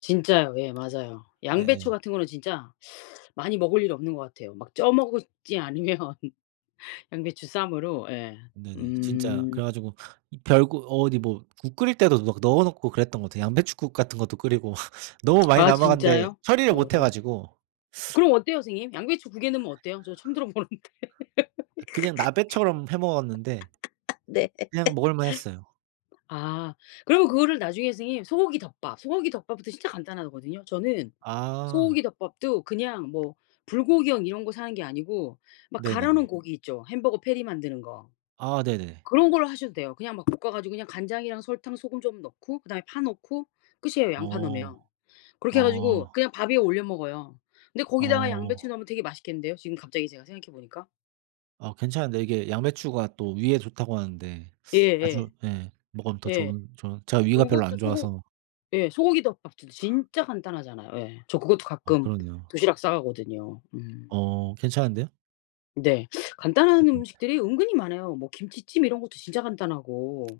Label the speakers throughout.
Speaker 1: 진짜요. 예 맞아요. 양배추
Speaker 2: 예예.
Speaker 1: 같은 거는 진짜 많이 먹을 일이 없는 것 같아요. 막 쪄 먹지 않으면 양배추 쌈으로. 예.
Speaker 2: 네네. 진짜
Speaker 1: 음.
Speaker 2: 그래 가지고 이 별국 어디 뭐 국 끓일 때도 막 넣어 놓고 그랬던 것 같아요. 양배춧국 같은 것도 끓이고 너무 많이
Speaker 1: 아
Speaker 2: 남았는데
Speaker 1: 진짜요?
Speaker 2: 처리를 못해
Speaker 1: 어.
Speaker 2: 가지고
Speaker 1: 그럼 어때요, 선생님? 양배추 2 개 넣으면 어때요? 저도 처음 들어 보는데.
Speaker 2: 그냥 나베처럼 해 먹었는데
Speaker 1: 네.
Speaker 2: 그냥 먹을만 했어요.
Speaker 1: 아. 그러면 그거를 나중에 선생님 소고기 덮밥 소고기 덮밥은 또 진짜 간단하거든요. 저는
Speaker 2: 아.
Speaker 1: 소고기 덮밥도 그냥 뭐 불고기용 이런 거 사는 게 아니고 막 갈아 놓은
Speaker 2: 네네네.
Speaker 1: 고기 있죠, 햄버거 패티 만드는 거.
Speaker 2: 아 네네.
Speaker 1: 그런 걸로 하셔도 돼요. 그냥 막 볶아 가지고 그냥 간장이랑 설탕 소금 좀 넣고 그다음에 파 넣고 끝이에요, 양파
Speaker 2: 어.
Speaker 1: 넣으면. 그렇게 해 가지고
Speaker 2: 아.
Speaker 1: 그냥 밥 위에 올려 먹어요. 근데 거기다가 양배추
Speaker 2: 어.
Speaker 1: 넣으면 되게 맛있겠는데요, 지금 갑자기 제가 생각해 보니까.
Speaker 2: 아 괜찮은데 이게 양배추가 또 위에 좋다고 하는데 자주
Speaker 1: 예예.
Speaker 2: 예. 먹으면 더
Speaker 1: 예.
Speaker 2: 좋은 좋은 제가 위가 별로 안
Speaker 1: 그것도 소고
Speaker 2: 좋아서.
Speaker 1: 예 소고기 덮밥도 진짜 간단하잖아요. 예. 저 그것도
Speaker 2: 어
Speaker 1: 가끔
Speaker 2: 그럼요.
Speaker 1: 도시락 싸 가거든요. 음.
Speaker 2: 어 괜찮은데요?
Speaker 1: 네. 간단한
Speaker 2: [unintelligible]
Speaker 1: 음식들이 은근히 많아요. 뭐 김치찜 이런 것도 진짜 간단하고.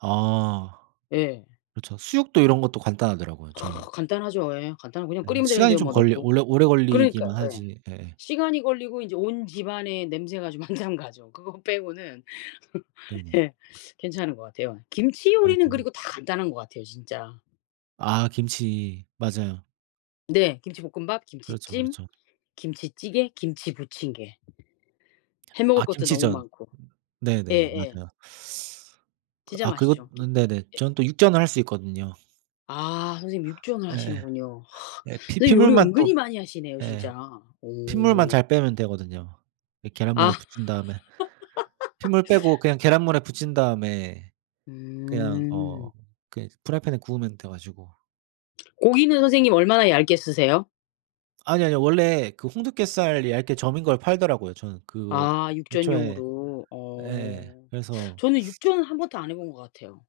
Speaker 2: 아.
Speaker 1: 예.
Speaker 2: 그렇죠. 수육도 이런 것도 간단하더라고요, 저는.
Speaker 1: 간단하죠. 예. 간단하고 그냥
Speaker 2: 예. 이
Speaker 1: 끓이면
Speaker 2: 시간이
Speaker 1: 되는데요,
Speaker 2: 좀
Speaker 1: 뭐
Speaker 2: 걸려
Speaker 1: 넣고.
Speaker 2: 오래 오래
Speaker 1: 그러니까요.
Speaker 2: 걸리기만
Speaker 1: 예.
Speaker 2: 하지. 예.
Speaker 1: 시간이 걸리고 이제 온 집안의 냄새가 좀 한참 가죠. 그거 빼고는
Speaker 2: 네네.
Speaker 1: 예 괜찮은 것 같아요. 김치 요리는
Speaker 2: 맞아요.
Speaker 1: 그리고 다 간단한 것 같아요, 진짜.
Speaker 2: 아 김치. 맞아요.
Speaker 1: 네. 김치볶음밥,
Speaker 2: 그렇죠,
Speaker 1: 김치찜,
Speaker 2: 그렇죠.
Speaker 1: 김치찌개, 김치 부침개. 해
Speaker 2: 아
Speaker 1: 먹을 것도 너무
Speaker 2: 김치전.
Speaker 1: 많고.
Speaker 2: 네네네.
Speaker 1: 예예.
Speaker 2: 맞아요. 그
Speaker 1: 진짜
Speaker 2: 아 그리고
Speaker 1: 맛있죠.
Speaker 2: 네네.
Speaker 1: 예.
Speaker 2: 저는 또 육전을 할 수 있거든요.
Speaker 1: 아. 선생님 육전을
Speaker 2: 예.
Speaker 1: 하시는군요.
Speaker 2: 예. 피
Speaker 1: 선생님 요리
Speaker 2: 핏물만
Speaker 1: 은근히
Speaker 2: 또
Speaker 1: 많이 하시네요
Speaker 2: 예.
Speaker 1: 진짜.
Speaker 2: 핏물만
Speaker 1: 오.
Speaker 2: 잘 빼면 되거든요. 이
Speaker 1: 아.
Speaker 2: 계란물에 부친 다음에 핏물 빼고 그냥 계란물에 부친 다음에 그냥 어
Speaker 1: 음.
Speaker 2: 그냥 프라이팬에 구우면 돼 가지고.
Speaker 1: 고기는 선생님 얼마나 얇게 쓰세요?
Speaker 2: 아니요, 아니요. 원래 그 홍두깨살 얇게 저민 걸 팔더라고요. 저는 그거
Speaker 1: 아
Speaker 2: 애초에
Speaker 1: 육전용으로.
Speaker 2: 예.
Speaker 1: 어
Speaker 2: 그래서
Speaker 1: 저는 육전은 1 번도 안 해 본 것 같아요.